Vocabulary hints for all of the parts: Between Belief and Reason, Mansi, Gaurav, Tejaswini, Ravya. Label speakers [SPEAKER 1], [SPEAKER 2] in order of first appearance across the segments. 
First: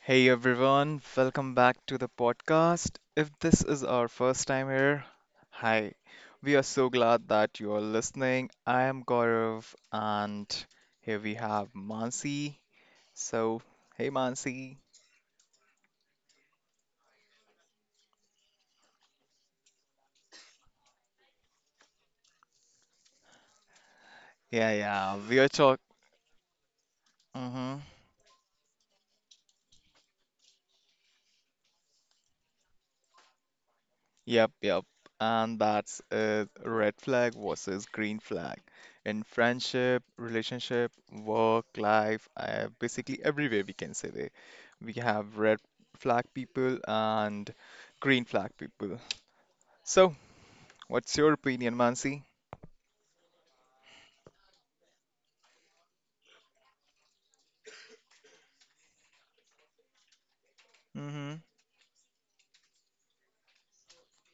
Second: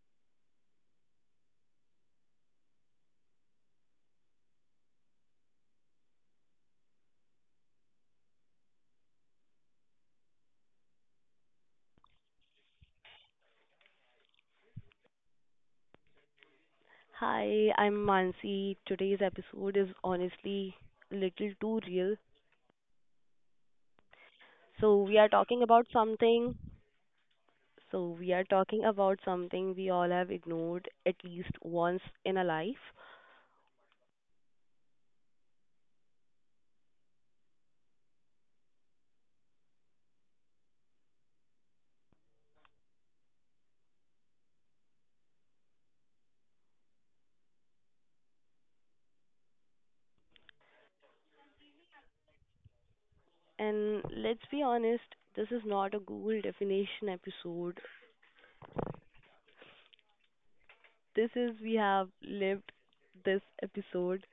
[SPEAKER 1] Hey everyone, welcome back to the podcast. If this is our first time here, hi. We are so glad that you are listening. I am Gaurav and here we have Mansi. So, hey Mansi.
[SPEAKER 2] Hi, I'm Mansi. Today's episode is honestly a little too real.
[SPEAKER 1] Yeah,
[SPEAKER 2] So,
[SPEAKER 1] yeah,
[SPEAKER 2] we are
[SPEAKER 1] we are
[SPEAKER 2] talking about something.
[SPEAKER 1] talking.
[SPEAKER 2] So, we are talking about something we all have ignored at least once in our life.
[SPEAKER 1] Yep, yep. And that's a red flag versus green flag in friendship, relationship, work, life, basically everywhere we can say that we have red flag people and green flag people. So, what's your opinion, Mansi?
[SPEAKER 2] And let's be honest, this is not a Google definition episode. This
[SPEAKER 1] Mm-hmm.
[SPEAKER 2] is we have lived this episode.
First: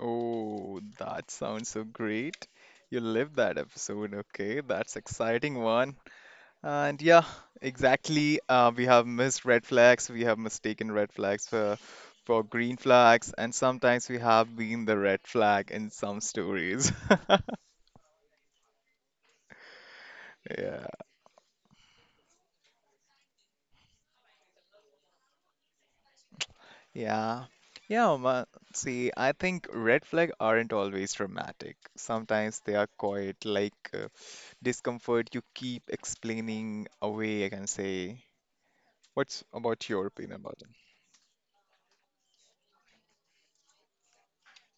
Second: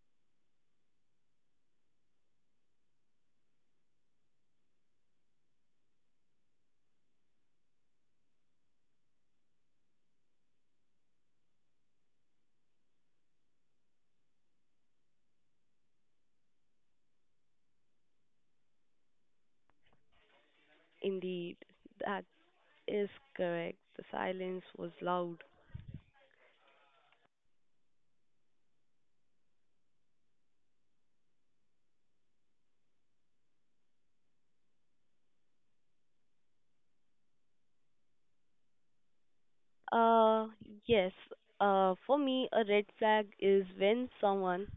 [SPEAKER 1] Oh, that sounds so great. You lived that episode. Okay, that's exciting one. And yeah, exactly. We have missed red flags. We have mistaken red flags for green flags, and sometimes we have been the red flag in some stories. Yeah.
[SPEAKER 2] Indeed, that is correct. The silence was loud.
[SPEAKER 1] Yeah. Yeah, ma see, I think red flag aren't always dramatic. Sometimes they are quite like discomfort you keep explaining away, I can say. What's about your opinion
[SPEAKER 2] Uh,
[SPEAKER 1] about
[SPEAKER 2] yes. For me, a red flag is when someone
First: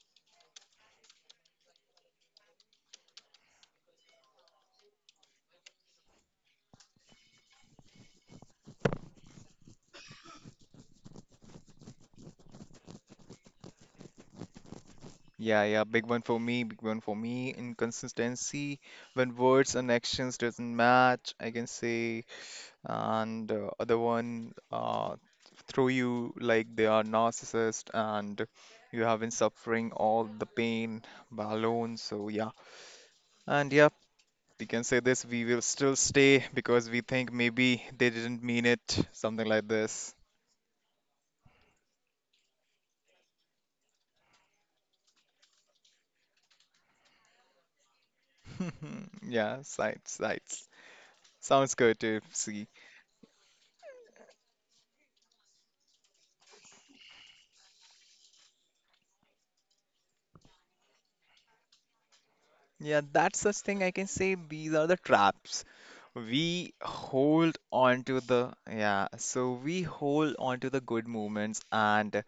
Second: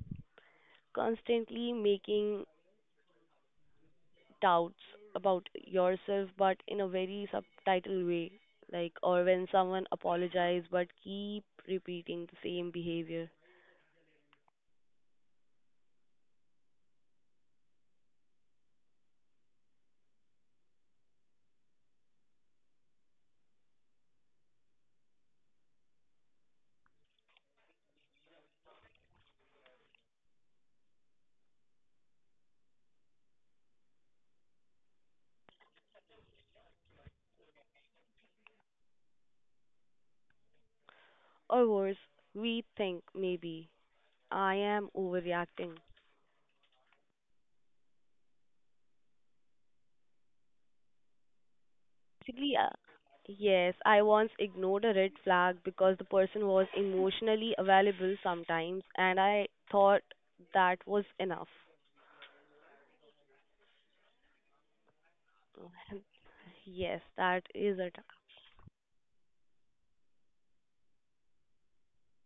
[SPEAKER 2] constantly making doubts about yourself, but in a very subtitle way, like or when someone apologizes but keep repeating the same behavior,
[SPEAKER 1] Yeah, yeah, big one for me, big one for me. Inconsistency when words and actions doesn't match, I can say, and other one throw you like they are narcissist and you have been suffering all the pain by alone. So yeah, and yeah, we can say this. We will still stay because we think maybe they didn't mean it, something like this.
[SPEAKER 2] or worse, we think maybe I am overreacting.
[SPEAKER 1] Yeah, sights, sights. Sounds good to
[SPEAKER 2] Basically,
[SPEAKER 1] see.
[SPEAKER 2] uh, yes, I once ignored a red flag because the person was emotionally available sometimes, and I thought that was enough.
[SPEAKER 1] Yeah, that's such thing I can say these are the traps. We
[SPEAKER 2] Yes, that
[SPEAKER 1] hold
[SPEAKER 2] is it.
[SPEAKER 1] on to the yeah, so we hold on to the good moments and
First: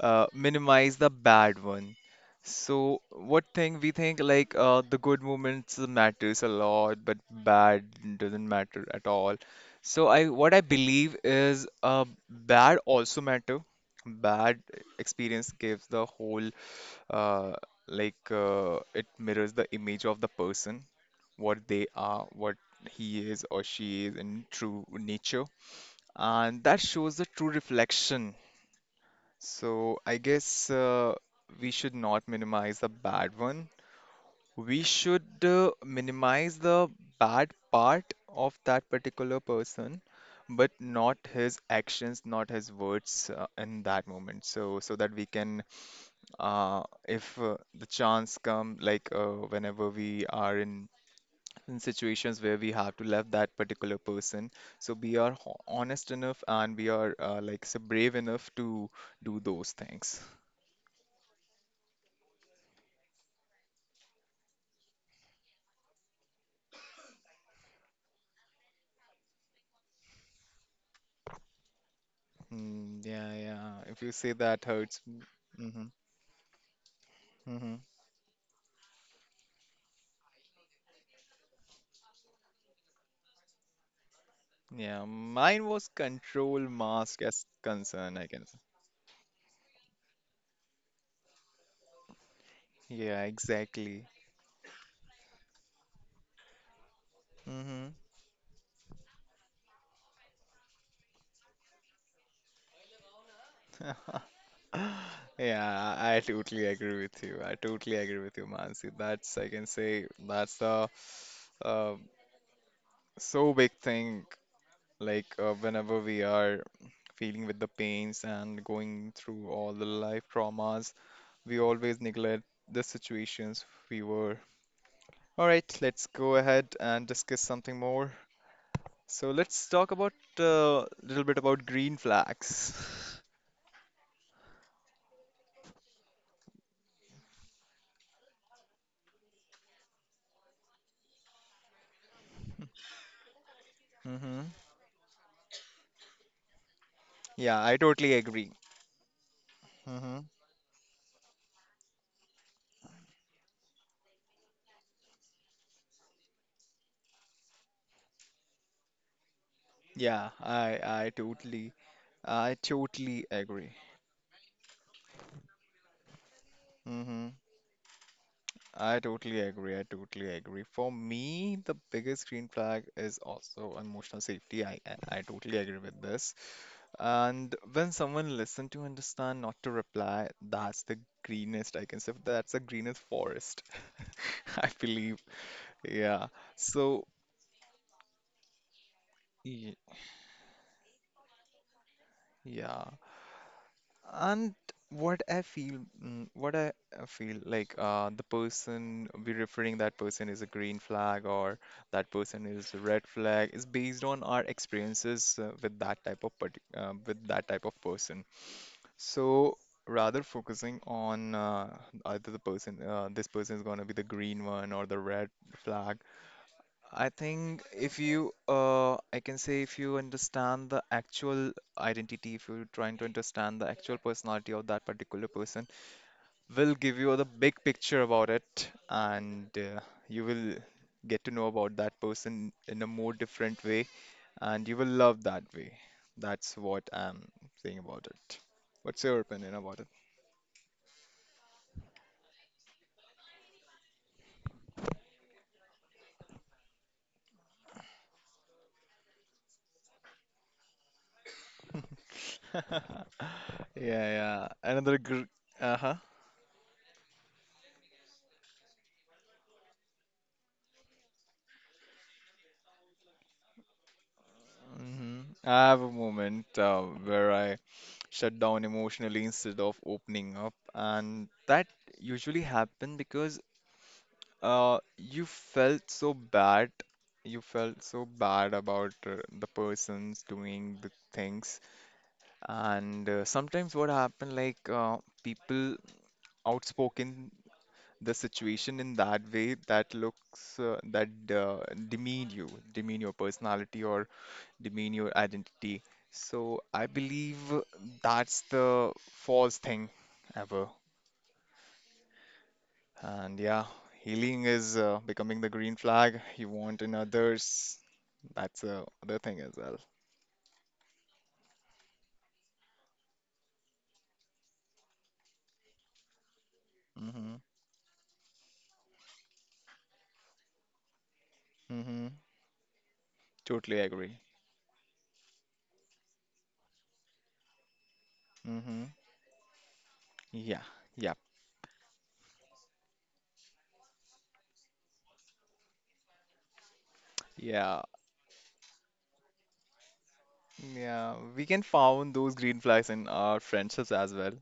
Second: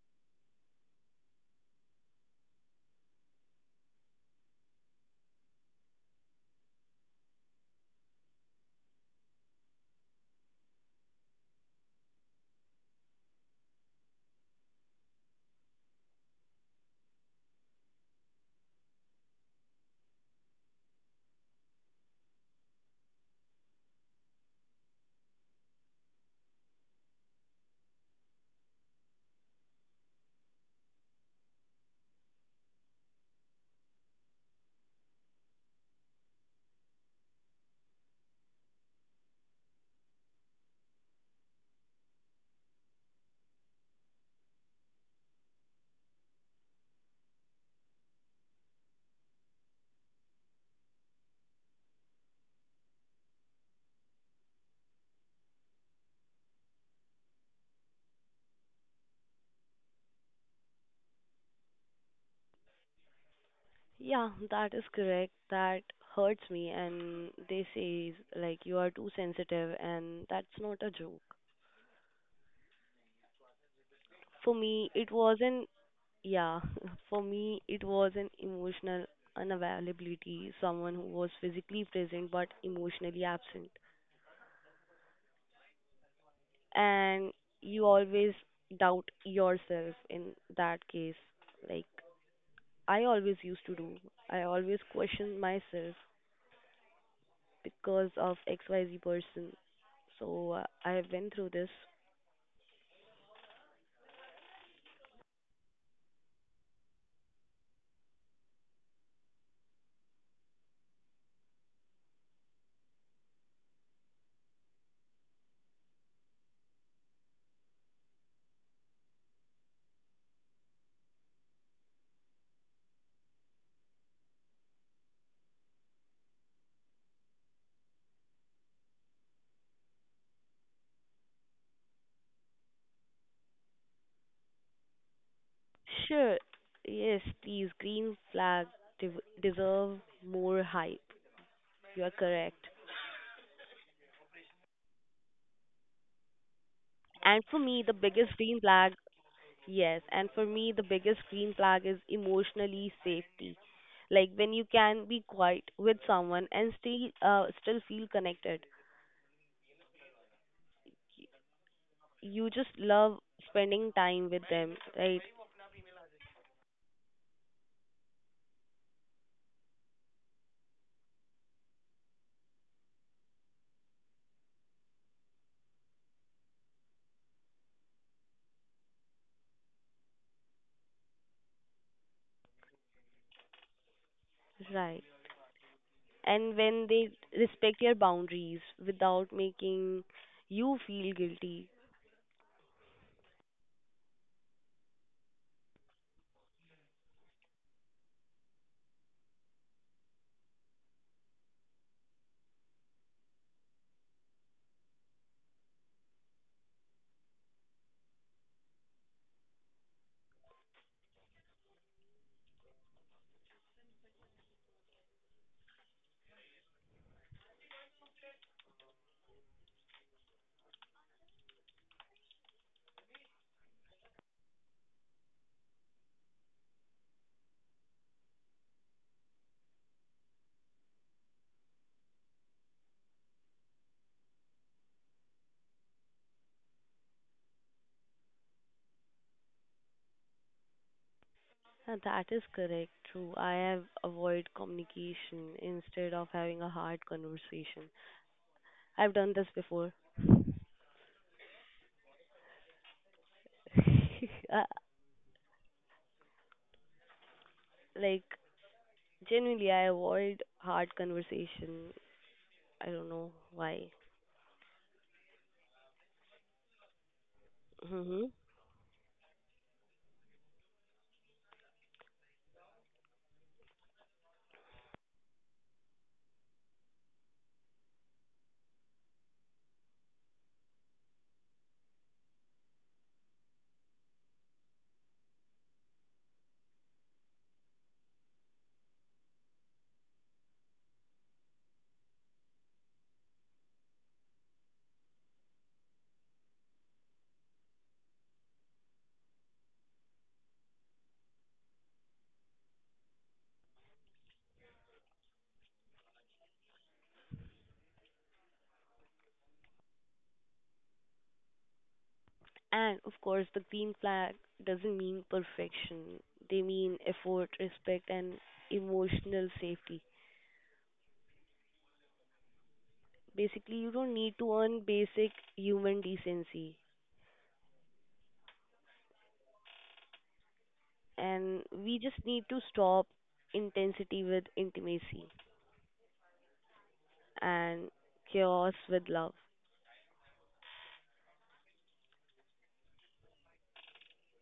[SPEAKER 1] minimize the bad one. So what thing we think like the good moments matters a lot, but bad doesn't matter at all. So I what I believe is bad also matter. Bad experience gives the whole uh, like it mirrors the image of the person, what they are, what he is or she is in true nature, and that shows the true reflection. So I guess we should not minimize the bad one. We should minimize the bad part of that particular person, but not his actions, not his words in that moment. So that we can if the chance come like whenever we are in situations where we have to love that particular person so we are honest enough and we are like so brave enough to do those things
[SPEAKER 2] Yeah, that is correct. That hurts me, and they say like you are too sensitive, and that's not a joke.
[SPEAKER 1] mm, yeah yeah if you say
[SPEAKER 2] For
[SPEAKER 1] that
[SPEAKER 2] me,
[SPEAKER 1] hurts
[SPEAKER 2] it wasn't.
[SPEAKER 1] mm-hmm,
[SPEAKER 2] Yeah, for me,
[SPEAKER 1] mm-hmm.
[SPEAKER 2] it was an emotional unavailability. Someone who was physically present but emotionally absent.
[SPEAKER 1] Yeah mine was control mask
[SPEAKER 2] And
[SPEAKER 1] as
[SPEAKER 2] you
[SPEAKER 1] concern I
[SPEAKER 2] always
[SPEAKER 1] can say
[SPEAKER 2] doubt yourself in that case. Like I
[SPEAKER 1] yeah
[SPEAKER 2] always used to do.
[SPEAKER 1] exactly
[SPEAKER 2] I always question myself
[SPEAKER 1] mm-hmm.
[SPEAKER 2] because of XYZ person. So I have been through this.
[SPEAKER 1] Yeah, I totally agree with you. I totally agree with you, Mansi. That's, I can say, that's the uh, so big thing. Like, whenever we are feeling with the pains and going through all the life traumas, we always neglect the situations we were. All right, let's go ahead and discuss something more. So, let's talk about a little bit about green flags.
[SPEAKER 2] Sure, yes, these green flag deserve more hype. You are correct.
[SPEAKER 1] Hmm.
[SPEAKER 2] And for
[SPEAKER 1] Yeah, I
[SPEAKER 2] me, the
[SPEAKER 1] totally
[SPEAKER 2] biggest
[SPEAKER 1] agree.
[SPEAKER 2] green flag Yes,
[SPEAKER 1] Hmm.
[SPEAKER 2] and for me, the biggest green flag is emotionally safety. Like when you can be quiet with someone and still feel connected.
[SPEAKER 1] Yeah, I totally
[SPEAKER 2] You
[SPEAKER 1] I
[SPEAKER 2] just love
[SPEAKER 1] totally agree.
[SPEAKER 2] spending time with them, right?
[SPEAKER 1] Hmm. I totally agree. I totally agree. For me, the biggest green flag is also emotional safety. I totally agree with this. And when someone listen to understand, not to reply, that's the greenest I can say. That's the greenest forest. I
[SPEAKER 2] Right.
[SPEAKER 1] believe. Yeah.
[SPEAKER 2] And when
[SPEAKER 1] So
[SPEAKER 2] they respect your boundaries without
[SPEAKER 1] y-
[SPEAKER 2] making you feel guilty.
[SPEAKER 1] yeah. And what I feel, mm, what I feel like the person we're referring that person is a green flag or that person is a red flag is based on our experiences with that type of parti with that type of person. So rather focusing on either the person, this person is going to be the green one or the red flag I think if you, I can say if you understand the actual identity, if you're trying to understand the actual personality of that particular person, will give you the big picture about it, and you will get to know about that person in a more different way, and you will love that way. That's what I'm saying about it. What's your opinion about
[SPEAKER 2] That is correct, true. I have avoid communication instead of having a hard conversation. I've done this before.
[SPEAKER 1] it? Yeah, yeah.
[SPEAKER 2] Uh,
[SPEAKER 1] Another gr uh-huh.
[SPEAKER 2] like Genuinely, I avoid hard conversation. I don't know why.
[SPEAKER 1] Hmm. I have a moment where I
[SPEAKER 2] hmm
[SPEAKER 1] shut down emotionally instead of opening up. And that usually happened because you felt so bad. You felt so bad about the persons doing the things. And sometimes what happened, like people outspoken the situation in that way that looks that uh, demean you, demean your personality or demean your identity. So I believe that's the false thing ever. And yeah, healing is becoming the green flag you want in others. That's the other thing as well.
[SPEAKER 2] And of course, the green flag doesn't mean perfection. They mean
[SPEAKER 1] Mm-hmm.
[SPEAKER 2] effort, respect, and emotional safety.
[SPEAKER 1] Mm-hmm.
[SPEAKER 2] Basically,
[SPEAKER 1] Totally
[SPEAKER 2] you don't
[SPEAKER 1] agree.
[SPEAKER 2] need to earn basic human decency.
[SPEAKER 1] Mm-hmm. Yeah. Yep.
[SPEAKER 2] And we just need to stop intensity with intimacy
[SPEAKER 1] Yeah.
[SPEAKER 2] and chaos with love.
[SPEAKER 1] Yeah. We can found those green flags in our friendships as well.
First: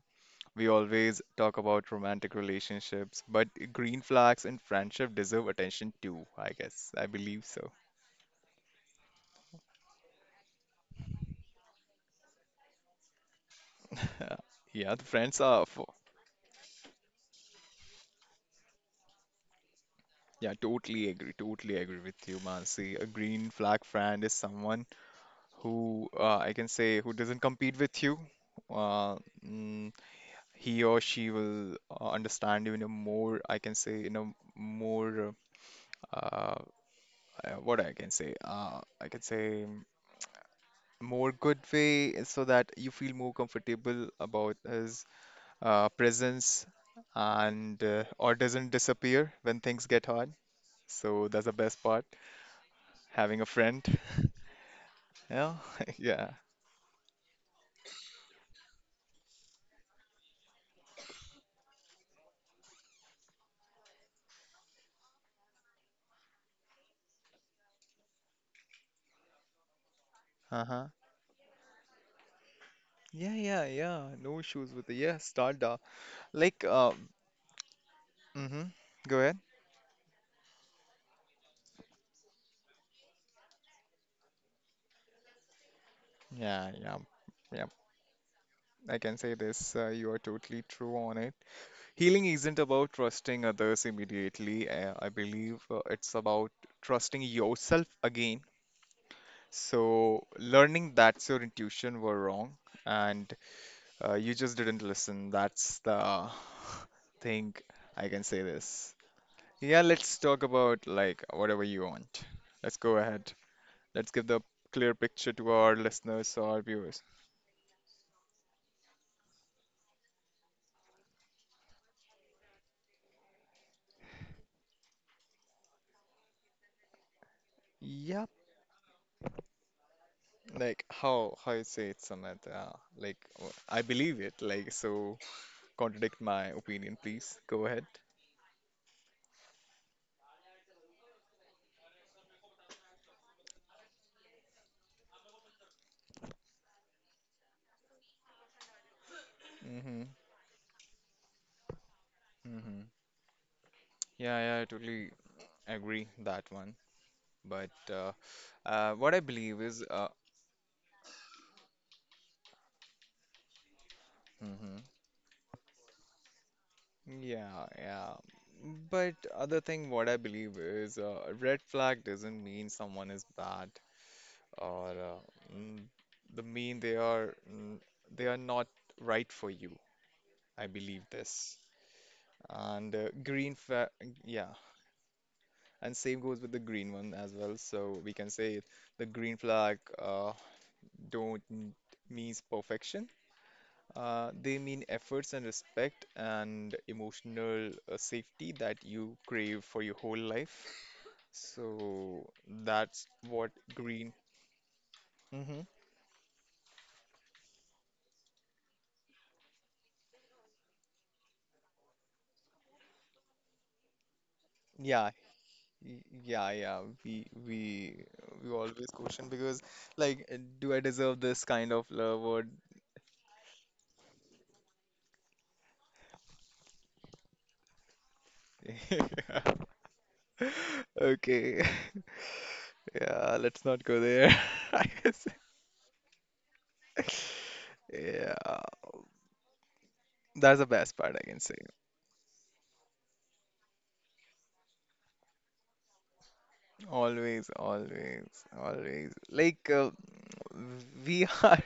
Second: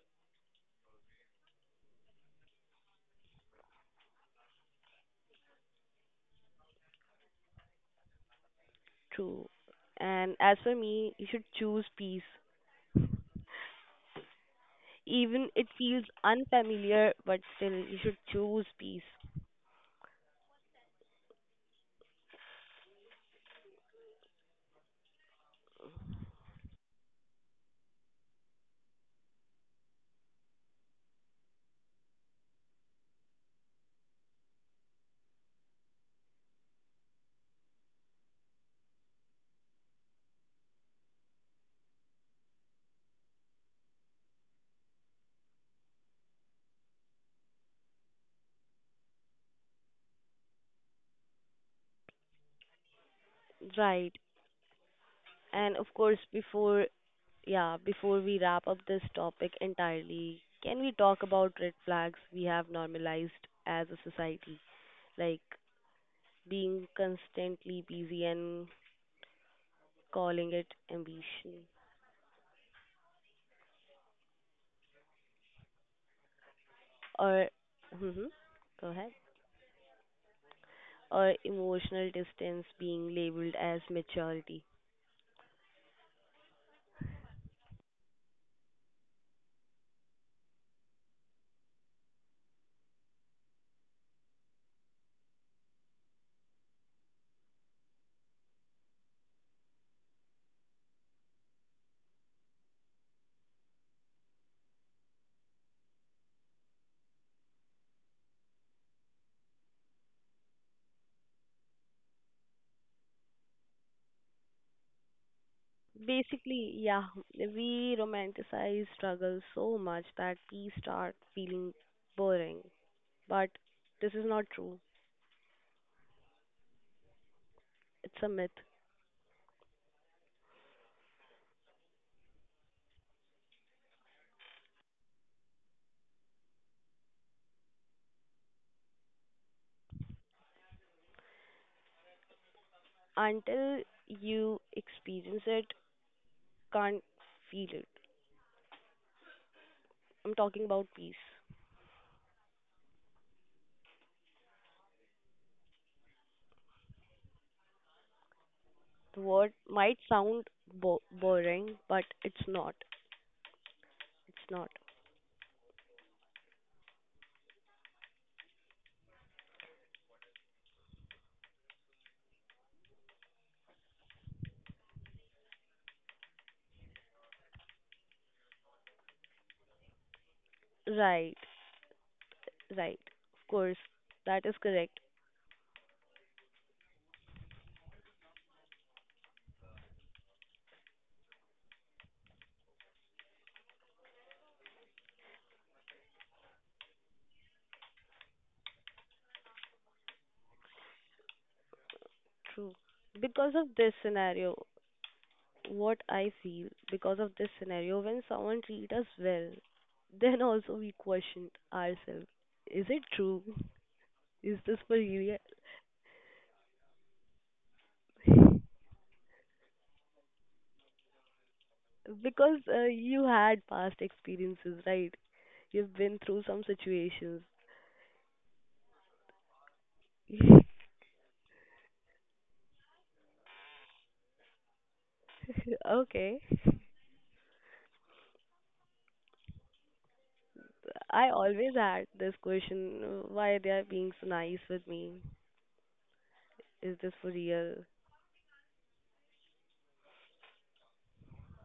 [SPEAKER 1] We always talk about romantic relationships, but green flags in friendship deserve attention too, I guess. I believe so.
[SPEAKER 2] True. And as for me, you should choose peace.
[SPEAKER 1] Uh, Yeah, the friends
[SPEAKER 2] Even
[SPEAKER 1] are
[SPEAKER 2] it
[SPEAKER 1] for.
[SPEAKER 2] feels unfamiliar, but still you should choose peace.
[SPEAKER 1] Yeah, totally agree. Totally agree with you, Mansi. A green flag friend is someone who I can say who doesn't compete with you. Uh, mm, he or she will understand you in a more, I can say, in a more, uh, what I can say mm, more good way so that you feel more comfortable about his presence and or doesn't disappear when things get hard. So that's the best part, having a friend.
[SPEAKER 2] Right.
[SPEAKER 1] Yeah,
[SPEAKER 2] And of course,
[SPEAKER 1] yeah.
[SPEAKER 2] before we wrap up this topic entirely, can we talk about red flags we have normalized as a society, like being constantly busy and calling it
[SPEAKER 1] Uh-huh.
[SPEAKER 2] ambition,
[SPEAKER 1] Yeah, yeah, yeah. No issues with the yeah, Stardust. Like,
[SPEAKER 2] or hmm
[SPEAKER 1] mm-hmm.
[SPEAKER 2] go ahead,
[SPEAKER 1] Go ahead.
[SPEAKER 2] or emotional distance being labeled as maturity?
[SPEAKER 1] Yeah, yeah, yeah. I can say this. You are totally true on it. Healing isn't about trusting others immediately. I believe it's about trusting yourself again. So learning that your intuition were wrong and you just didn't listen. That's the thing. I can say this. Yeah, let's talk about like whatever you want. Let's go ahead. Let's give the clear picture to our listeners or our
[SPEAKER 2] Basically,
[SPEAKER 1] viewers.
[SPEAKER 2] yeah, we romanticize struggle so much that we start feeling boring. But this is not true. It's a
[SPEAKER 1] Yep.
[SPEAKER 2] myth.
[SPEAKER 1] Like how you say it, Samad? Like I believe it. Like so, contradict my opinion, please. Go ahead.
[SPEAKER 2] Until you experience it, can't feel it.
[SPEAKER 1] Mm-hmm.
[SPEAKER 2] I'm talking about peace.
[SPEAKER 1] Mm-hmm. Yeah, yeah, I totally agree that one. But what
[SPEAKER 2] The
[SPEAKER 1] I
[SPEAKER 2] word
[SPEAKER 1] believe is,
[SPEAKER 2] might sound bo- boring, but it's not. It's not.
[SPEAKER 1] hmm. Yeah, yeah. But other thing, what I believe is, a red flag doesn't mean someone is bad. Or mm, the mean they are mm, they are not right for you. I believe this.
[SPEAKER 2] Right,
[SPEAKER 1] And
[SPEAKER 2] right. Of
[SPEAKER 1] green
[SPEAKER 2] course,
[SPEAKER 1] flag,
[SPEAKER 2] that
[SPEAKER 1] yeah,
[SPEAKER 2] is correct.
[SPEAKER 1] and same goes with the green one as well. So we can say the green flag don't n- means perfection. They mean efforts and respect and emotional safety that you crave for your whole life. So
[SPEAKER 2] True.
[SPEAKER 1] that's what
[SPEAKER 2] Because of this
[SPEAKER 1] green.
[SPEAKER 2] scenario,
[SPEAKER 1] Hmm.
[SPEAKER 2] what I feel because of this scenario when someone treat us well, then also we question ourselves. Is it true? Is this for
[SPEAKER 1] Yeah,
[SPEAKER 2] real?
[SPEAKER 1] Yeah, yeah, we always question because like, do I deserve this kind of love or
[SPEAKER 2] Because you had past experiences, right? You've been through some situations.
[SPEAKER 1] Okay, yeah, let's not go there. I
[SPEAKER 2] okay.
[SPEAKER 1] guess. Yeah, that's the best part I
[SPEAKER 2] I
[SPEAKER 1] can say.
[SPEAKER 2] always had this question, why they are being so nice with me? Is this for
[SPEAKER 1] Always,
[SPEAKER 2] real?
[SPEAKER 1] always, always. Like we are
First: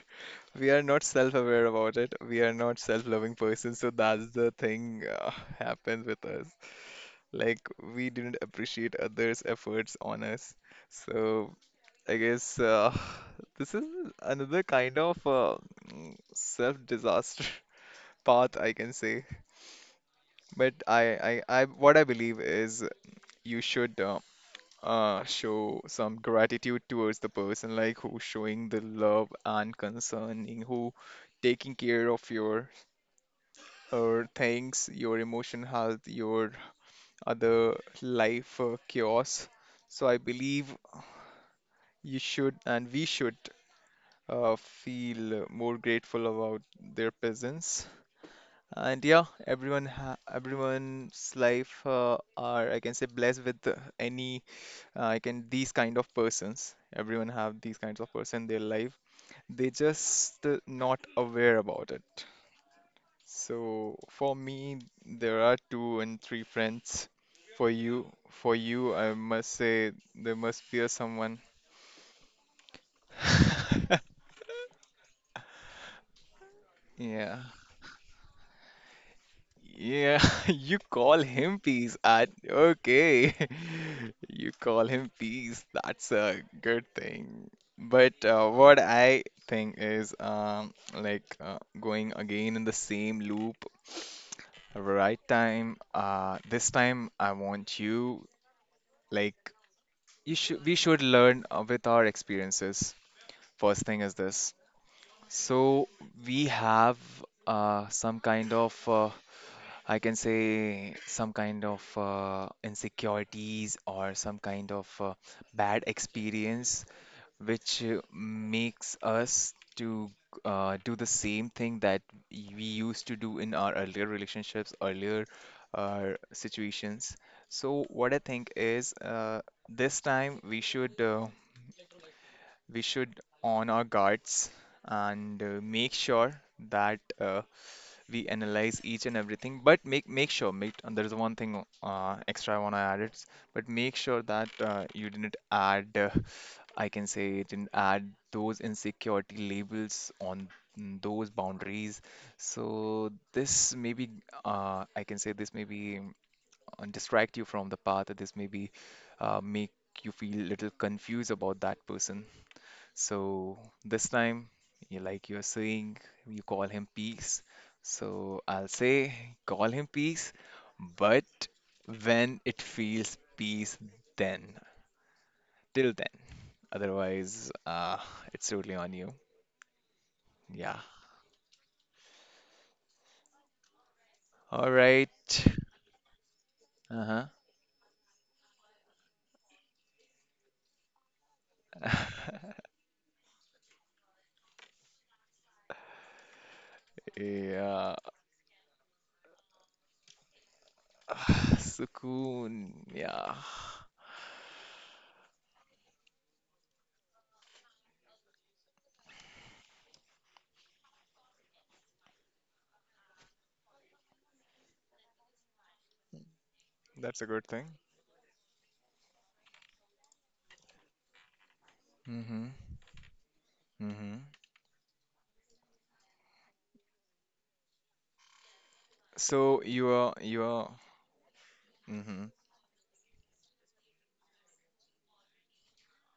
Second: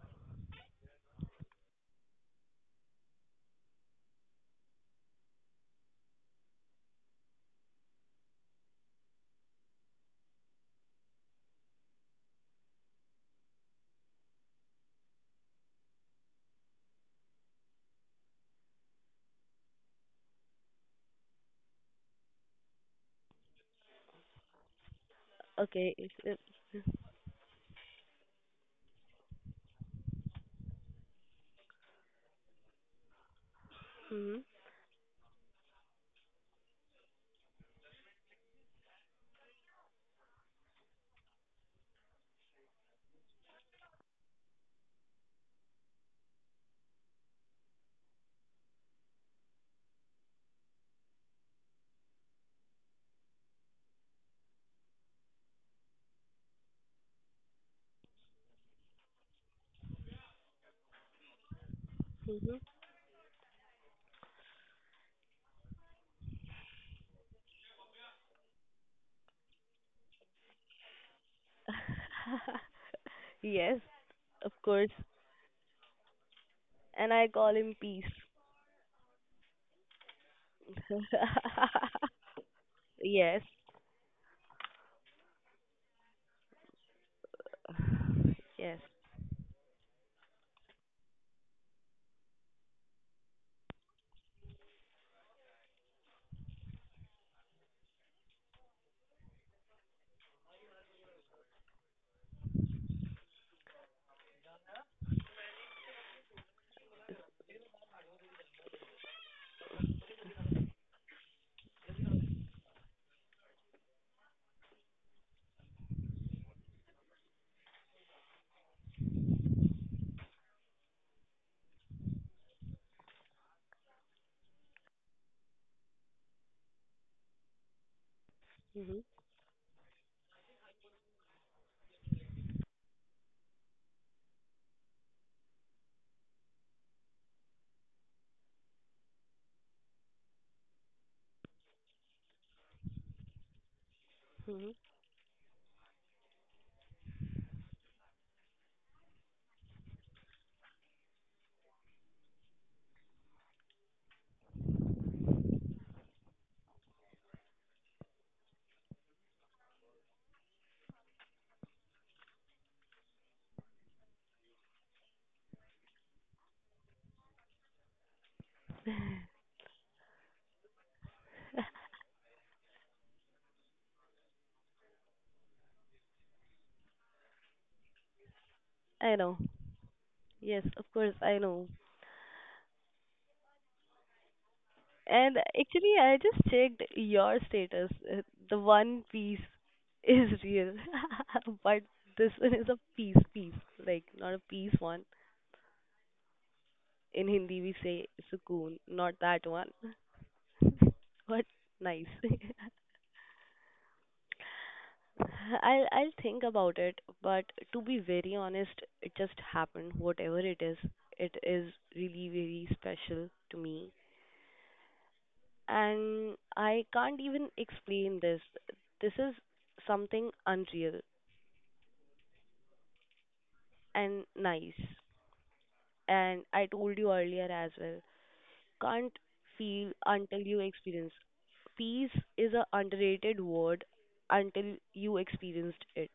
[SPEAKER 1] we are not self-aware about it. We are not self-loving persons, so that's the thing happens with us. Like we didn't appreciate others' efforts on us. So I guess this is another kind of self-disaster path, I can say. But what I believe is you should show
[SPEAKER 2] Okay. It's,
[SPEAKER 1] some
[SPEAKER 2] It,
[SPEAKER 1] gratitude towards the person, like who's showing the love and concerning, who taking care of your
[SPEAKER 2] hmm
[SPEAKER 1] things, your emotion health, your other life chaos. So I believe You should, and we should feel more grateful about their presence. And yeah, everyone's life are, I can say, blessed with I can these kind of persons. Everyone have these kinds of person in their life. They just not aware about it.
[SPEAKER 2] hmm
[SPEAKER 1] So for me, there are two and three friends. For you, I must say there must be a someone.
[SPEAKER 2] yes, of course. And I
[SPEAKER 1] Yeah.
[SPEAKER 2] call him Peace.
[SPEAKER 1] Yeah, you call him peace. I, okay.
[SPEAKER 2] Yes,
[SPEAKER 1] You call him peace. That's a good thing. But
[SPEAKER 2] yes.
[SPEAKER 1] what I think is like going again in the same loop, right time. This time I want you like you should we should learn with our experiences. First thing is this. So we have some kind of I can say some kind of insecurities or some kind of bad experience, which makes us to do the same thing that we used to do in our earlier relationships, earlier situations. So what I think is
[SPEAKER 2] Mhm.
[SPEAKER 1] this time we should on our guards and make sure that we analyze each and everything, but make make sure make and there is one thing extra I want to add it. But make sure that
[SPEAKER 2] Mhm.
[SPEAKER 1] you didn't add I can say you didn't add those insecurity labels on those boundaries. So this maybe I can say this maybe distract you from the path. This maybe make you feel a little confused about that person. So this time, you like you're saying, you call him Peace. So I'll say, call him Peace, but when it feels peace, then till then. Otherwise, it's totally on you.
[SPEAKER 2] I know. Yes,
[SPEAKER 1] Yeah.
[SPEAKER 2] of course, I know.
[SPEAKER 1] All right.
[SPEAKER 2] And actually, I just checked
[SPEAKER 1] Uh-huh.
[SPEAKER 2] your status. The one piece is real, but this one is a piece, piece, like not a piece one. In Hindi, we
[SPEAKER 1] Yeah.
[SPEAKER 2] say sukoon, not that one, but nice.
[SPEAKER 1] Sukoon. Yeah.
[SPEAKER 2] I'll think about it, but to be very honest, it just happened. Whatever it is really very special to me, and I can't
[SPEAKER 1] That's a good
[SPEAKER 2] even
[SPEAKER 1] thing.
[SPEAKER 2] explain this. This is something unreal
[SPEAKER 1] Mm-hmm. Mm-hmm.
[SPEAKER 2] and nice, and I told you earlier as well. Can't
[SPEAKER 1] So you
[SPEAKER 2] feel
[SPEAKER 1] are
[SPEAKER 2] until
[SPEAKER 1] you
[SPEAKER 2] you
[SPEAKER 1] are.
[SPEAKER 2] experience. Peace
[SPEAKER 1] Mm-hmm.
[SPEAKER 2] is a underrated word until you experienced it.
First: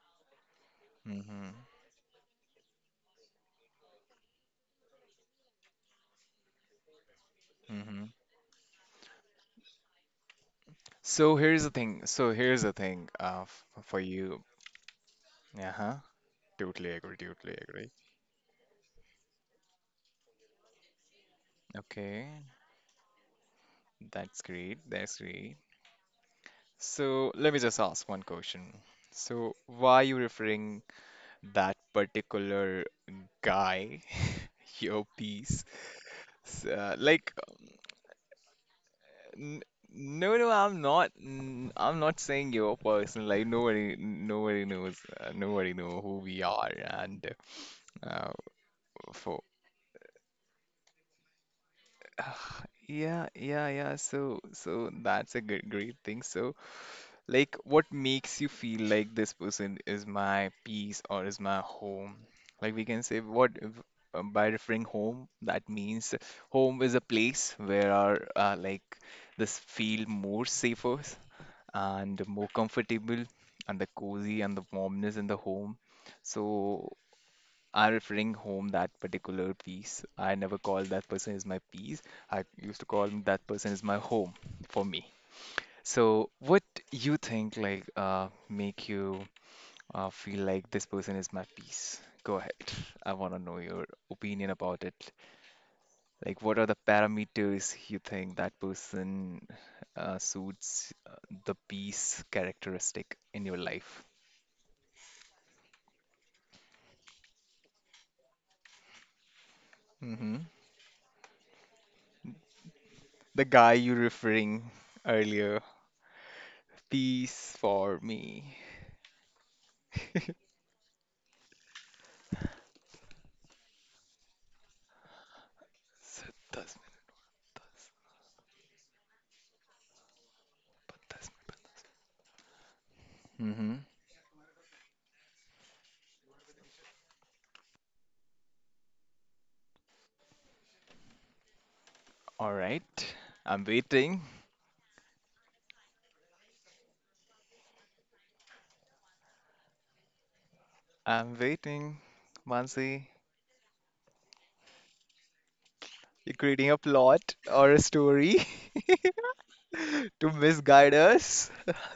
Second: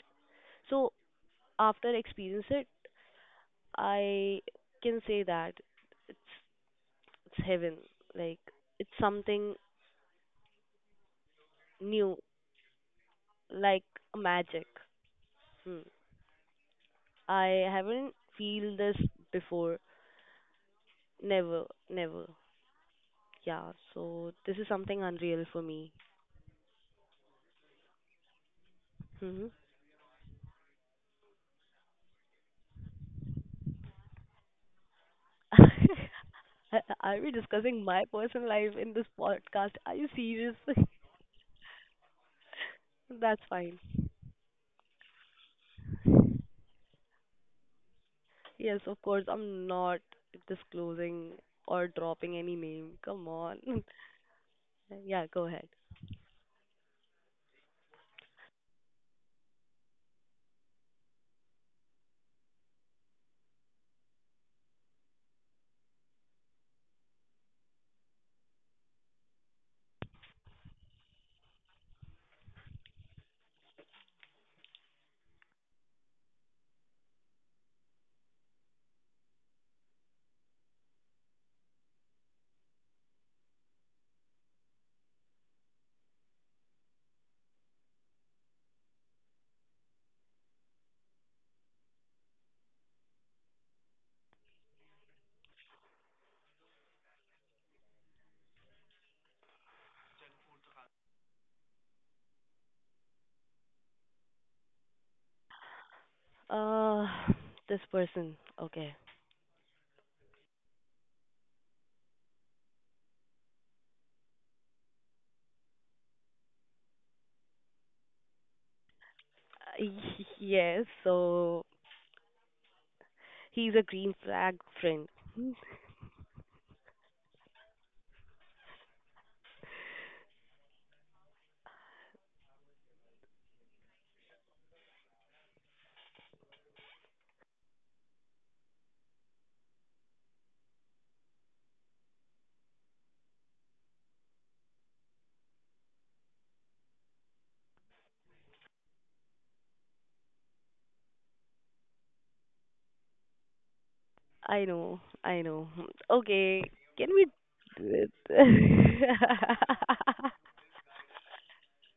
[SPEAKER 2] So
[SPEAKER 1] Mm-hmm.
[SPEAKER 2] after experience it, I can say that it's, it's heaven.
[SPEAKER 1] Mm-hmm.
[SPEAKER 2] Like it's something
[SPEAKER 1] So here's the thing.
[SPEAKER 2] new,
[SPEAKER 1] So here's the thing.
[SPEAKER 2] like
[SPEAKER 1] For you.
[SPEAKER 2] magic. Hmm.
[SPEAKER 1] Uh-huh. Totally agree. Totally
[SPEAKER 2] I
[SPEAKER 1] agree.
[SPEAKER 2] haven't feel this before. Never, never.
[SPEAKER 1] Okay.
[SPEAKER 2] Yeah. So
[SPEAKER 1] That's
[SPEAKER 2] this is
[SPEAKER 1] great.
[SPEAKER 2] something
[SPEAKER 1] That's
[SPEAKER 2] unreal
[SPEAKER 1] great.
[SPEAKER 2] for me.
[SPEAKER 1] So let me just ask one question.
[SPEAKER 2] Hmm.
[SPEAKER 1] So why are you referring that particular guy, your piece?
[SPEAKER 2] Are we
[SPEAKER 1] Like,
[SPEAKER 2] discussing my personal life in this
[SPEAKER 1] n
[SPEAKER 2] podcast? Are you
[SPEAKER 1] no, no,
[SPEAKER 2] serious?
[SPEAKER 1] I'm not. I'm not saying your person.
[SPEAKER 2] That's
[SPEAKER 1] Like
[SPEAKER 2] fine.
[SPEAKER 1] nobody knows. Nobody know who we are and uh,
[SPEAKER 2] Yes, of course.
[SPEAKER 1] for.
[SPEAKER 2] I'm not disclosing or dropping any name. Come
[SPEAKER 1] Yeah, yeah,
[SPEAKER 2] on.
[SPEAKER 1] yeah. So,
[SPEAKER 2] Yeah,
[SPEAKER 1] that's a
[SPEAKER 2] go ahead.
[SPEAKER 1] good, great thing. So, like, what makes you feel like this person is my peace or is my home? Like, we can say what if- by referring home, that means home is a place where our like this feel more safer and more comfortable and the cozy and the warmness in the home. So I'm referring home that particular piece. I never called that person as my piece. I used to call that person as my home for me. So, what you think like make you feel like this person is my piece? Go ahead. I want to know your opinion about it. Like, what are the parameters you think that person suits the piece characteristic in your life?
[SPEAKER 2] Uh, this person. Okay.
[SPEAKER 1] Hmm. The guy you referring earlier, peace for me.
[SPEAKER 2] Uh, yes. So he's a green flag friend.
[SPEAKER 1] Mm-hmm. All right. I'm waiting. I'm waiting. Mansi,
[SPEAKER 2] I know. I know.
[SPEAKER 1] you're
[SPEAKER 2] Okay.
[SPEAKER 1] creating a
[SPEAKER 2] Can we?
[SPEAKER 1] plot or a
[SPEAKER 2] Do it?
[SPEAKER 1] story to misguide us.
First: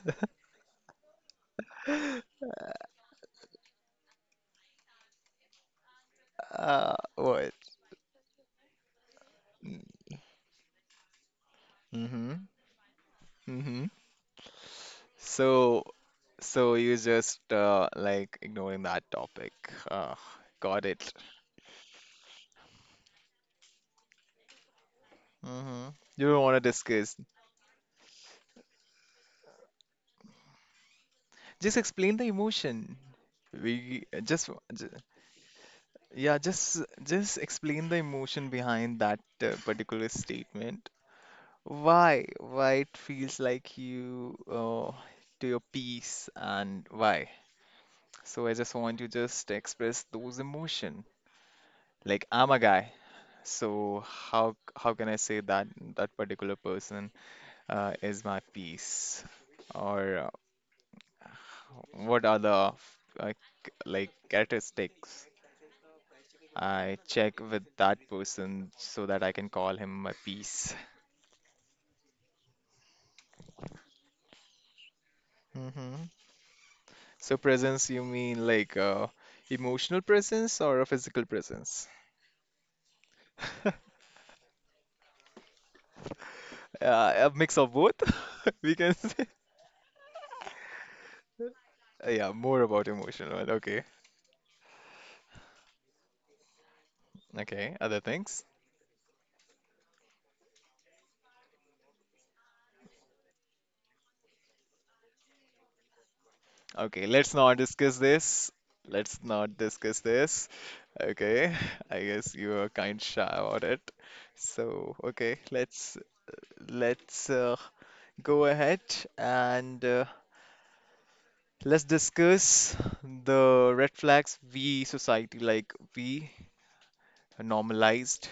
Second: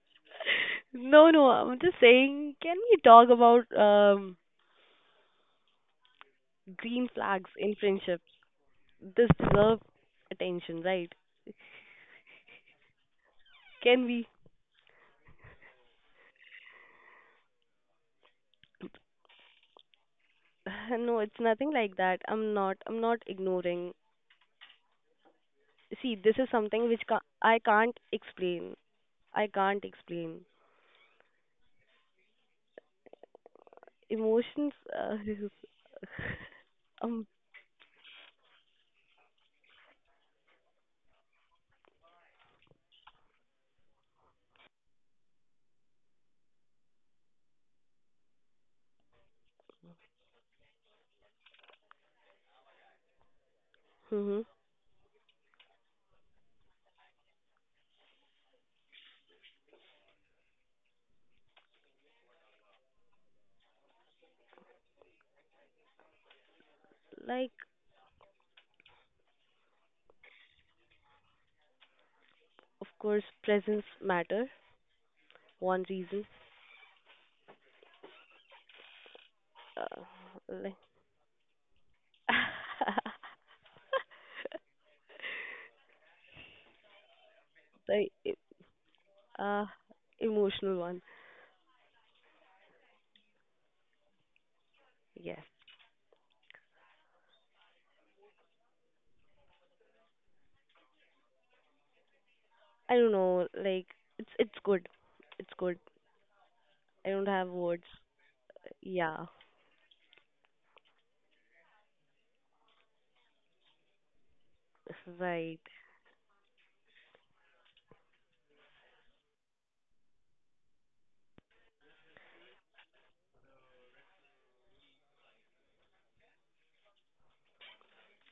[SPEAKER 2] No, no. I'm just saying. Can we talk about green flags
[SPEAKER 1] What?
[SPEAKER 2] in friendships? This deserves attention, right?
[SPEAKER 1] Mm-hmm. Mm-hmm.
[SPEAKER 2] Can we?
[SPEAKER 1] So, so, you just like ignoring that topic. Uh, got it.
[SPEAKER 2] No, it's nothing like that. I'm not ignoring.
[SPEAKER 1] Mm-hmm.
[SPEAKER 2] See,
[SPEAKER 1] You
[SPEAKER 2] this
[SPEAKER 1] don't
[SPEAKER 2] is
[SPEAKER 1] want to
[SPEAKER 2] something which
[SPEAKER 1] discuss.
[SPEAKER 2] I can't explain. I can't explain.
[SPEAKER 1] Just explain the emotion. We just,
[SPEAKER 2] Emotions,
[SPEAKER 1] yeah, just
[SPEAKER 2] um,
[SPEAKER 1] just explain the emotion behind that particular statement. Why? Why it feels like you do your piece and why? So I just want to just express those emotion. Like I'm a guy, so
[SPEAKER 2] mhm.
[SPEAKER 1] how can I say that that particular person is my piece? Or what are the uh, like characteristics I check
[SPEAKER 2] Like,
[SPEAKER 1] with that person so that I can call him my piece?
[SPEAKER 2] of course, presence matter. One
[SPEAKER 1] Hmm.
[SPEAKER 2] reason,
[SPEAKER 1] So presence, you mean like
[SPEAKER 2] uh,
[SPEAKER 1] emotional presence
[SPEAKER 2] like,
[SPEAKER 1] or a physical presence? A mix of both,
[SPEAKER 2] the e-
[SPEAKER 1] we can say.
[SPEAKER 2] uh, emotional one.
[SPEAKER 1] Yeah, more about emotional one. Okay.
[SPEAKER 2] Yes,
[SPEAKER 1] Okay, other things.
[SPEAKER 2] I don't know. Like, it's good. It's good.
[SPEAKER 1] Okay,
[SPEAKER 2] I don't
[SPEAKER 1] let's
[SPEAKER 2] have
[SPEAKER 1] not
[SPEAKER 2] words.
[SPEAKER 1] discuss this. Let's
[SPEAKER 2] Yeah,
[SPEAKER 1] not discuss this. Okay, I guess you are kind shy about it. So, okay,
[SPEAKER 2] right.
[SPEAKER 1] let's go ahead and let's discuss the red flags we society, like we normalized.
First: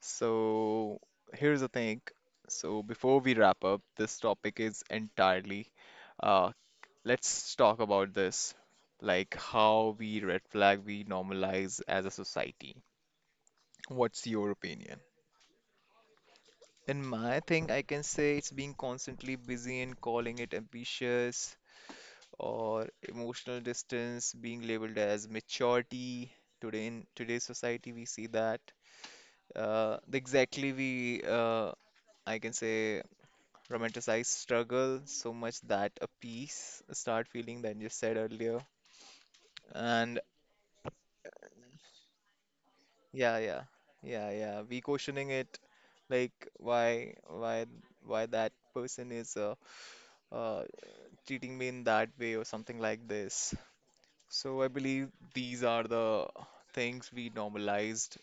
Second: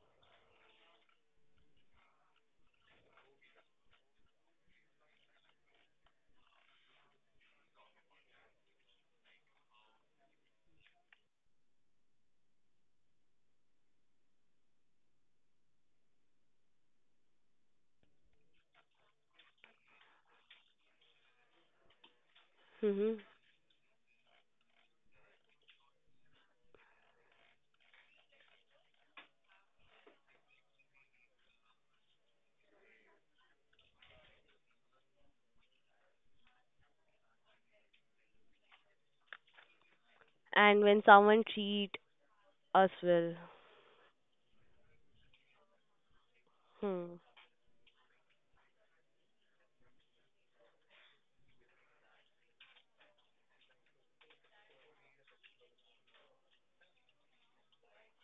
[SPEAKER 1] So here's the thing. So before we wrap up, this topic is entirely, uh, let's talk about this, like how we red flag we normalize as a society. What's your opinion? In my thing, I can say it's being constantly busy and calling it ambitious, or
[SPEAKER 2] hmm
[SPEAKER 1] emotional distance being labeled as maturity. Today in today's society, we see that exactly we I can say romanticize struggle so much that a piece start feeling than you said earlier. And
[SPEAKER 2] And when someone treat us well,
[SPEAKER 1] yeah, yeah, yeah, yeah, we questioning it, like why,
[SPEAKER 2] hmm,
[SPEAKER 1] why, why that person is uh, treating me in that way or something like this. So I believe these are the things we normalized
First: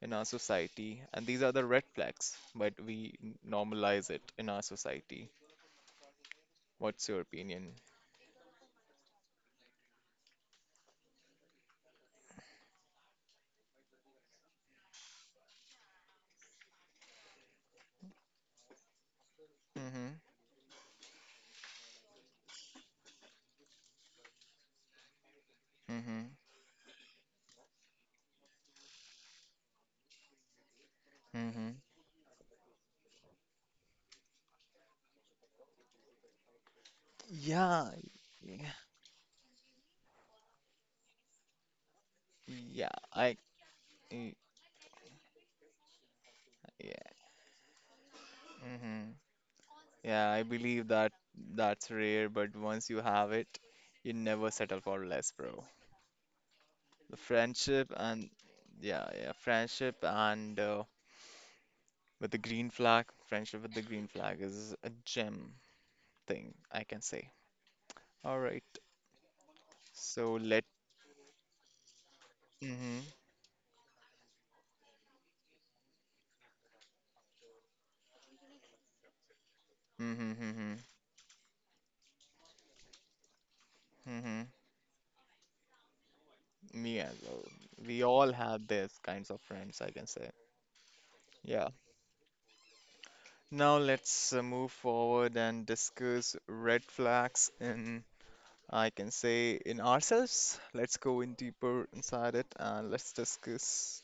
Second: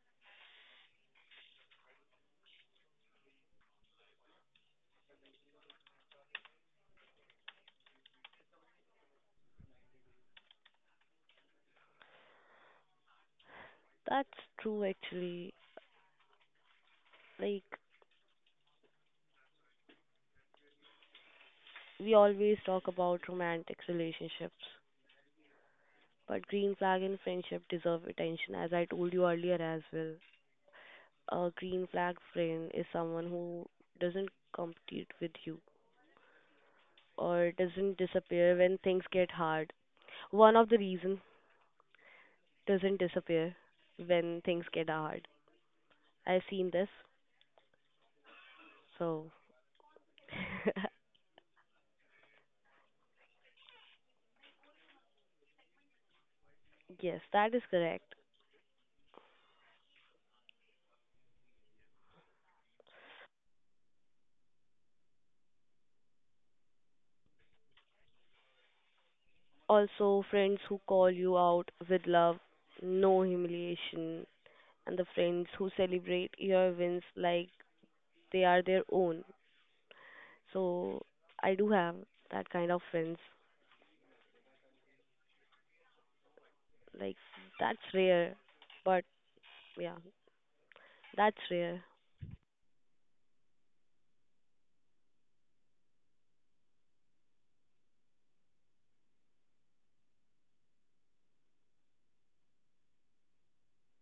[SPEAKER 1] in our society, and these are the red flags, but we normalize it in our society. What's your opinion?
[SPEAKER 2] that's true actually. Like,
[SPEAKER 1] Mm-hmm.
[SPEAKER 2] we always talk about romantic relationships,
[SPEAKER 1] Mm-hmm.
[SPEAKER 2] but green flag and friendship deserve attention, as I told you earlier as well. A
[SPEAKER 1] Mm-hmm.
[SPEAKER 2] green flag friend is someone who doesn't compete with you or
[SPEAKER 1] Yeah.
[SPEAKER 2] doesn't disappear
[SPEAKER 1] Yeah.
[SPEAKER 2] when things get hard. One of the reason
[SPEAKER 1] Yeah.
[SPEAKER 2] doesn't
[SPEAKER 1] I.
[SPEAKER 2] disappear
[SPEAKER 1] y-
[SPEAKER 2] when things get hard. I've seen this,
[SPEAKER 1] Yeah. Mm-hmm.
[SPEAKER 2] so
[SPEAKER 1] Yeah. I believe that that's rare, but once you have it, you never settle for less, bro. The
[SPEAKER 2] yes, that is
[SPEAKER 1] friendship
[SPEAKER 2] correct.
[SPEAKER 1] and yeah, yeah, friendship and with the green flag, friendship with the green flag is a gem thing, I can say. All right,
[SPEAKER 2] Also,
[SPEAKER 1] so
[SPEAKER 2] friends
[SPEAKER 1] let.
[SPEAKER 2] who call you out with love,
[SPEAKER 1] Mm-hmm,
[SPEAKER 2] no humiliation, and the friends who celebrate your wins like they are their own.
[SPEAKER 1] mm-hmm, mm-hmm,
[SPEAKER 2] So I do have that kind of friends.
[SPEAKER 1] mm-hmm. Me as
[SPEAKER 2] Like
[SPEAKER 1] well.
[SPEAKER 2] that's
[SPEAKER 1] We all
[SPEAKER 2] rare,
[SPEAKER 1] have these
[SPEAKER 2] but
[SPEAKER 1] kinds of friends, I
[SPEAKER 2] yeah,
[SPEAKER 1] can say.
[SPEAKER 2] that's
[SPEAKER 1] Yeah.
[SPEAKER 2] rare.
[SPEAKER 1] Now let's move forward and discuss red flags in, I can say, in ourselves. Let's go in deeper inside it and let's discuss.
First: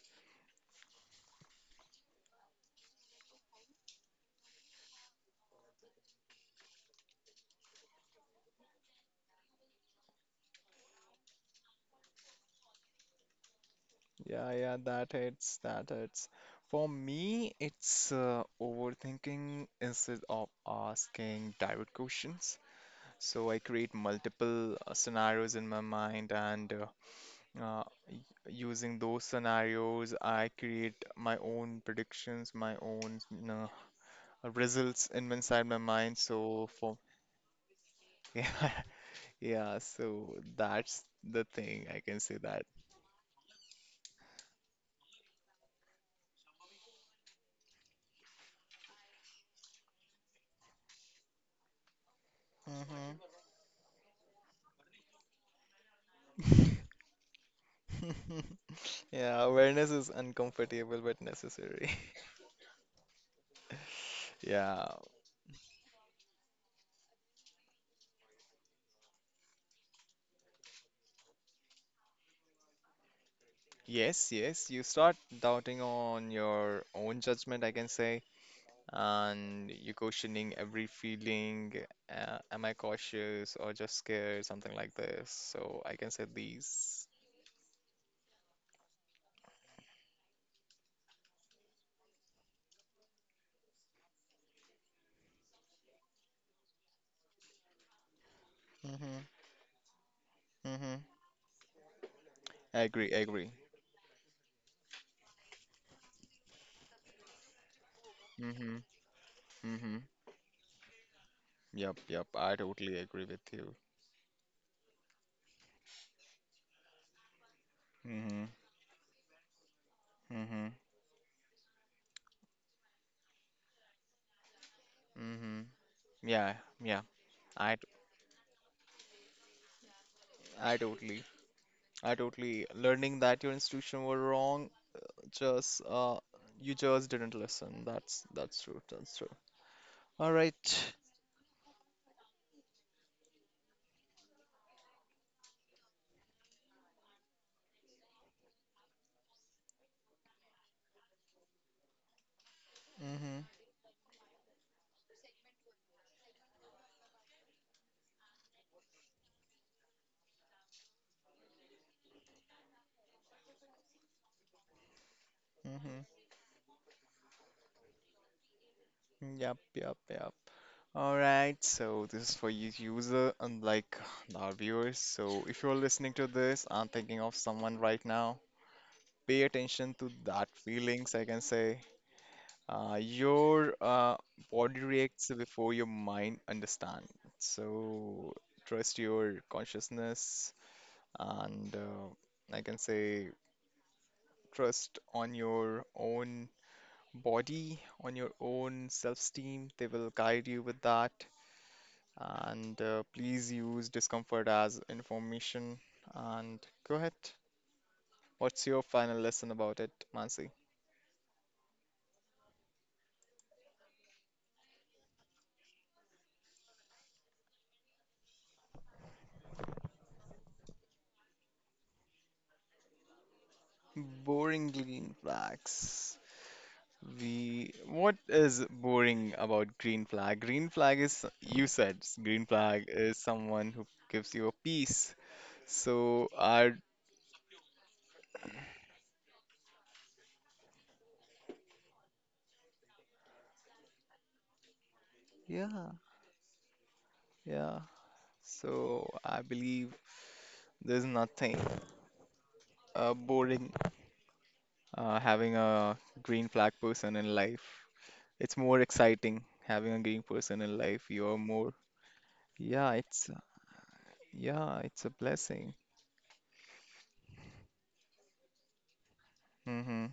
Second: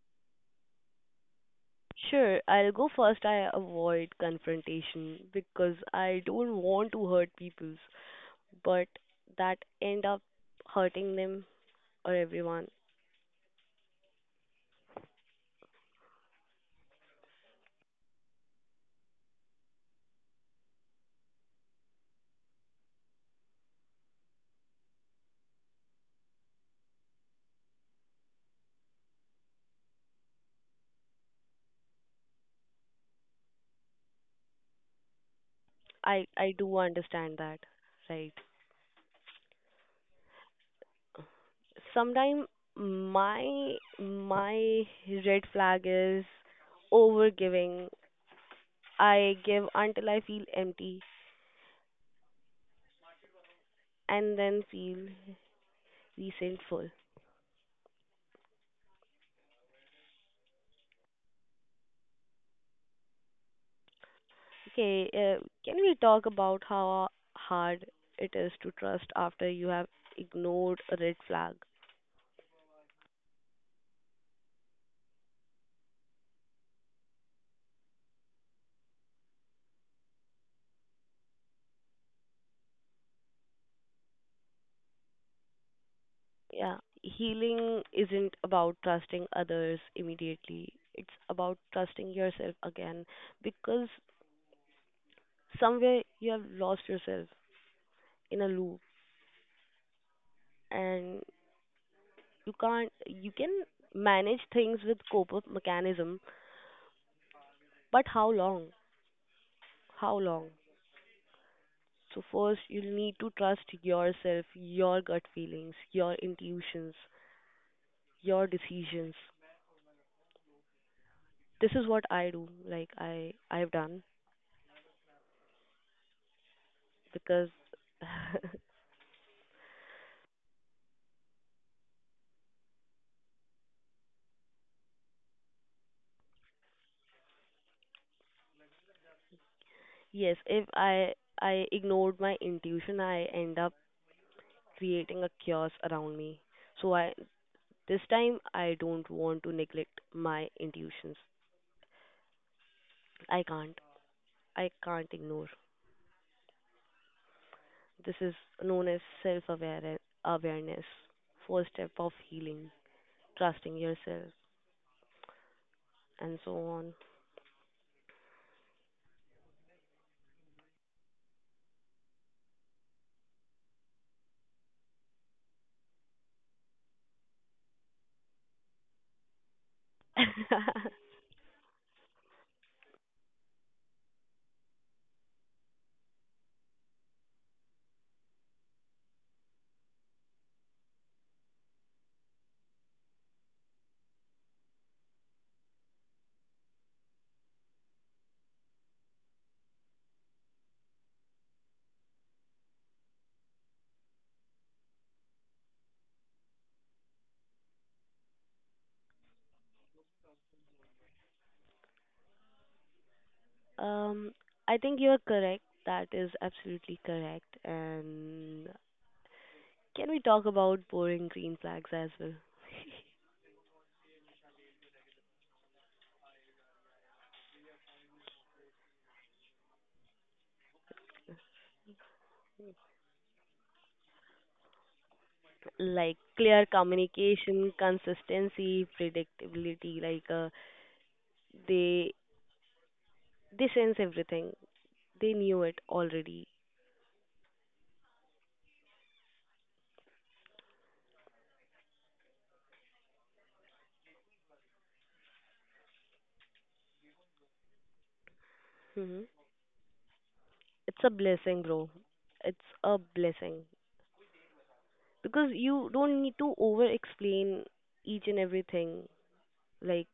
[SPEAKER 2] Sure, I'll go first. I avoid confrontation because I don't want to hurt people, but that end up hurting them or everyone.
[SPEAKER 1] Yeah, yeah, that hits, that hits. For me, it's overthinking instead of asking direct questions. So I create multiple scenarios in my mind, and uh, y- using those scenarios, I create my own predictions, my own results in inside my mind.
[SPEAKER 2] I
[SPEAKER 1] So
[SPEAKER 2] do
[SPEAKER 1] for
[SPEAKER 2] understand that, right?
[SPEAKER 1] yeah, yeah, so that's the thing I can say
[SPEAKER 2] Sometimes
[SPEAKER 1] that.
[SPEAKER 2] my red flag is over giving. I give until I feel empty and then feel resentful.
[SPEAKER 1] Hmm. Yeah, awareness is uncomfortable but necessary. Yeah.
[SPEAKER 2] Okay, can we talk about how hard it is to trust after you have ignored a red flag?
[SPEAKER 1] Yes, yes. You start doubting on your own judgment, I can say, and you questioning every feeling. Am I cautious or just scared? Something like this. So I can say
[SPEAKER 2] Yeah,
[SPEAKER 1] these.
[SPEAKER 2] healing isn't about trusting others immediately. It's about trusting yourself again because somewhere you have lost yourself in a loop
[SPEAKER 1] Mm-hmm. Mm-hmm.
[SPEAKER 2] and you
[SPEAKER 1] I
[SPEAKER 2] can't
[SPEAKER 1] agree, I
[SPEAKER 2] you can
[SPEAKER 1] agree.
[SPEAKER 2] manage things with cope up mechanism but how long,
[SPEAKER 1] Mm-hmm. Mm-hmm.
[SPEAKER 2] how long.
[SPEAKER 1] Yep,
[SPEAKER 2] So
[SPEAKER 1] yep. I
[SPEAKER 2] first you'll
[SPEAKER 1] totally
[SPEAKER 2] need
[SPEAKER 1] agree
[SPEAKER 2] to
[SPEAKER 1] with
[SPEAKER 2] trust
[SPEAKER 1] you.
[SPEAKER 2] yourself, your gut feelings, your intuitions,
[SPEAKER 1] Mm-hmm.
[SPEAKER 2] your decisions.
[SPEAKER 1] Mm-hmm.
[SPEAKER 2] This is what I do, like I've done
[SPEAKER 1] Mm-hmm. Yeah, yeah.
[SPEAKER 2] because
[SPEAKER 1] I t- I totally I totally learning that your institution were wrong, just you just didn't listen. That's true, that's true. All
[SPEAKER 2] yes. If
[SPEAKER 1] right.
[SPEAKER 2] I ignored my intuition I end up creating a chaos around me, so I this time I don't want to neglect my intuitions. i
[SPEAKER 1] Mm-hmm.
[SPEAKER 2] can't I can't ignore. This is known as self awareness, first step of healing, trusting yourself,
[SPEAKER 1] Mm-hmm.
[SPEAKER 2] and so on.
[SPEAKER 1] Yep, yep, yep. All right, so this is for you user and like our viewers. So if you're listening to this and thinking of someone right now, pay attention to that feelings, I can say. Your body reacts before your mind understands. So trust your consciousness and I can say trust on your own body, on your own self-esteem. They will guide you with that. And please use discomfort as information. And go ahead. What's your final lesson about it, Mansi?
[SPEAKER 2] um, I think you're correct. That is absolutely correct. And can we talk about boring green flags as well?
[SPEAKER 1] Boring green flags. We, what is boring about green flag? Green flag is, you said, green flag is someone who gives you a peace.
[SPEAKER 2] Like
[SPEAKER 1] So,
[SPEAKER 2] clear
[SPEAKER 1] are
[SPEAKER 2] communication, consistency, predictability. They they sense everything. They knew it
[SPEAKER 1] yeah,
[SPEAKER 2] already.
[SPEAKER 1] yeah, so I believe there's nothing boring having a green flag person in life. It's more
[SPEAKER 2] hmm
[SPEAKER 1] exciting having a green person in
[SPEAKER 2] It's
[SPEAKER 1] life.
[SPEAKER 2] a
[SPEAKER 1] You're
[SPEAKER 2] blessing,
[SPEAKER 1] more,
[SPEAKER 2] bro. It's
[SPEAKER 1] yeah,
[SPEAKER 2] a
[SPEAKER 1] it's
[SPEAKER 2] blessing
[SPEAKER 1] yeah, it's a
[SPEAKER 2] because
[SPEAKER 1] blessing.
[SPEAKER 2] you don't need to over explain each and everything,
[SPEAKER 1] Mm-hmm.
[SPEAKER 2] like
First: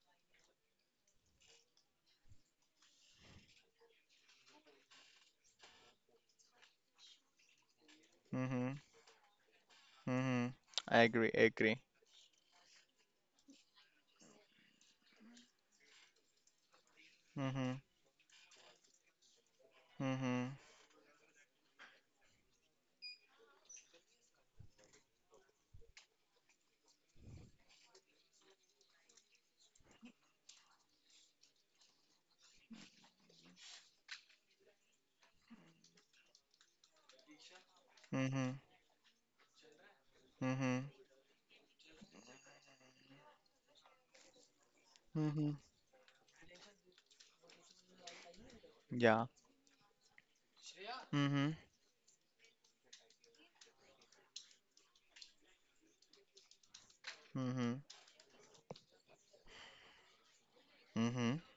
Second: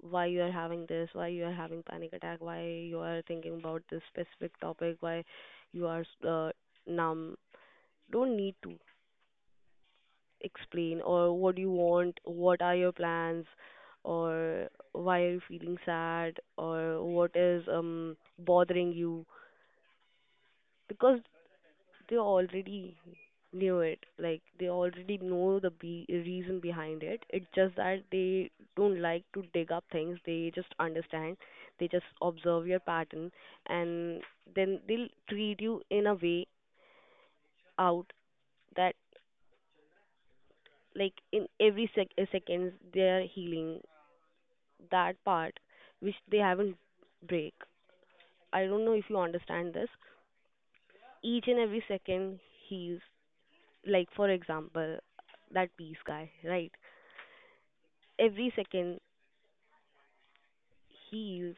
[SPEAKER 2] why you are having this, why you are having panic attack, why you are thinking about this specific topic, why you are numb. Don't need to
[SPEAKER 1] Mm-hmm. Mm-hmm. I
[SPEAKER 2] explain,
[SPEAKER 1] agree.
[SPEAKER 2] or
[SPEAKER 1] I
[SPEAKER 2] what do you
[SPEAKER 1] agree.
[SPEAKER 2] want, what are your plans, or why are you feeling sad, or what is
[SPEAKER 1] Mm-hmm.
[SPEAKER 2] bothering you
[SPEAKER 1] Mm-hmm.
[SPEAKER 2] because they already knew it. Like they already know the reason behind it. It's just that they don't like to dig up things. They just understand. They just observe your pattern, and then they'll treat you in a way out
[SPEAKER 1] Mm-hmm.
[SPEAKER 2] that,
[SPEAKER 1] Mm-hmm.
[SPEAKER 2] like in every seconds they're healing that
[SPEAKER 1] Mm-hmm.
[SPEAKER 2] part which they haven't break. I don't know if you
[SPEAKER 1] Yeah.
[SPEAKER 2] understand this. Each
[SPEAKER 1] Mm-hmm.
[SPEAKER 2] and every second he's, like, for example, that peace guy, right?
[SPEAKER 1] Mm-hmm.
[SPEAKER 2] Every second
[SPEAKER 1] Mm-hmm.
[SPEAKER 2] heals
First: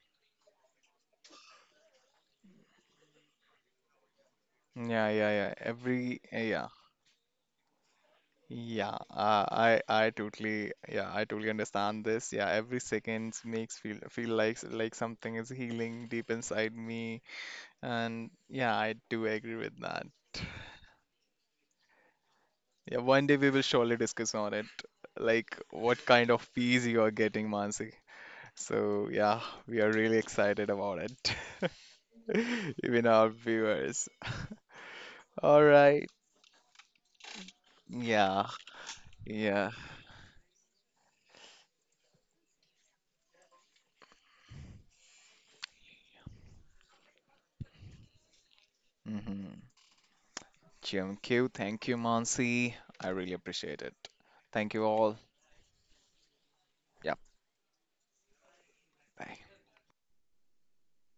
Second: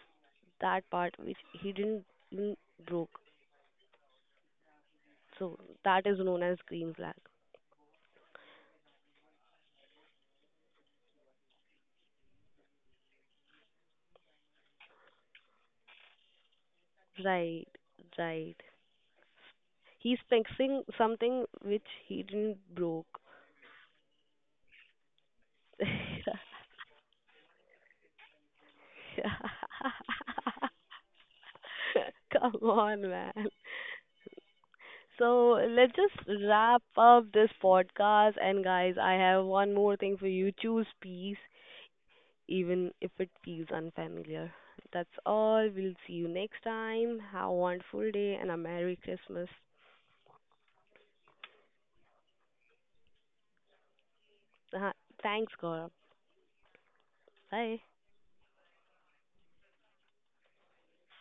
[SPEAKER 2] that part which he didn't even broke.
[SPEAKER 1] Yeah, yeah, yeah.
[SPEAKER 2] So that is
[SPEAKER 1] Every,
[SPEAKER 2] known as
[SPEAKER 1] yeah.
[SPEAKER 2] green flag.
[SPEAKER 1] Yeah, I totally yeah I totally understand this. Yeah, every second makes feel like something is healing deep inside me,
[SPEAKER 2] Right,
[SPEAKER 1] and
[SPEAKER 2] right.
[SPEAKER 1] yeah, I do agree with that.
[SPEAKER 2] He's fixing something which he didn't
[SPEAKER 1] Yeah,
[SPEAKER 2] broke.
[SPEAKER 1] one day we will surely discuss on it, like what kind of peace you are getting, Mansi. So yeah, we are really excited about it,
[SPEAKER 2] Come on,
[SPEAKER 1] even our
[SPEAKER 2] man.
[SPEAKER 1] viewers.
[SPEAKER 2] So
[SPEAKER 1] All
[SPEAKER 2] let's
[SPEAKER 1] right.
[SPEAKER 2] just wrap up this podcast.
[SPEAKER 1] Yeah,
[SPEAKER 2] And guys, I have
[SPEAKER 1] yeah.
[SPEAKER 2] one more thing for you. Choose peace. Even if it feels unfamiliar. That's all. We'll see you next time. Have a wonderful day and a Merry Christmas.
[SPEAKER 1] Hmm. Thank you. Thank you, Mansi. I really appreciate it. Thank you
[SPEAKER 2] Uh,
[SPEAKER 1] all.
[SPEAKER 2] Thanks, Gaurav.
[SPEAKER 1] Yep.
[SPEAKER 2] Bye.
[SPEAKER 1] Bye.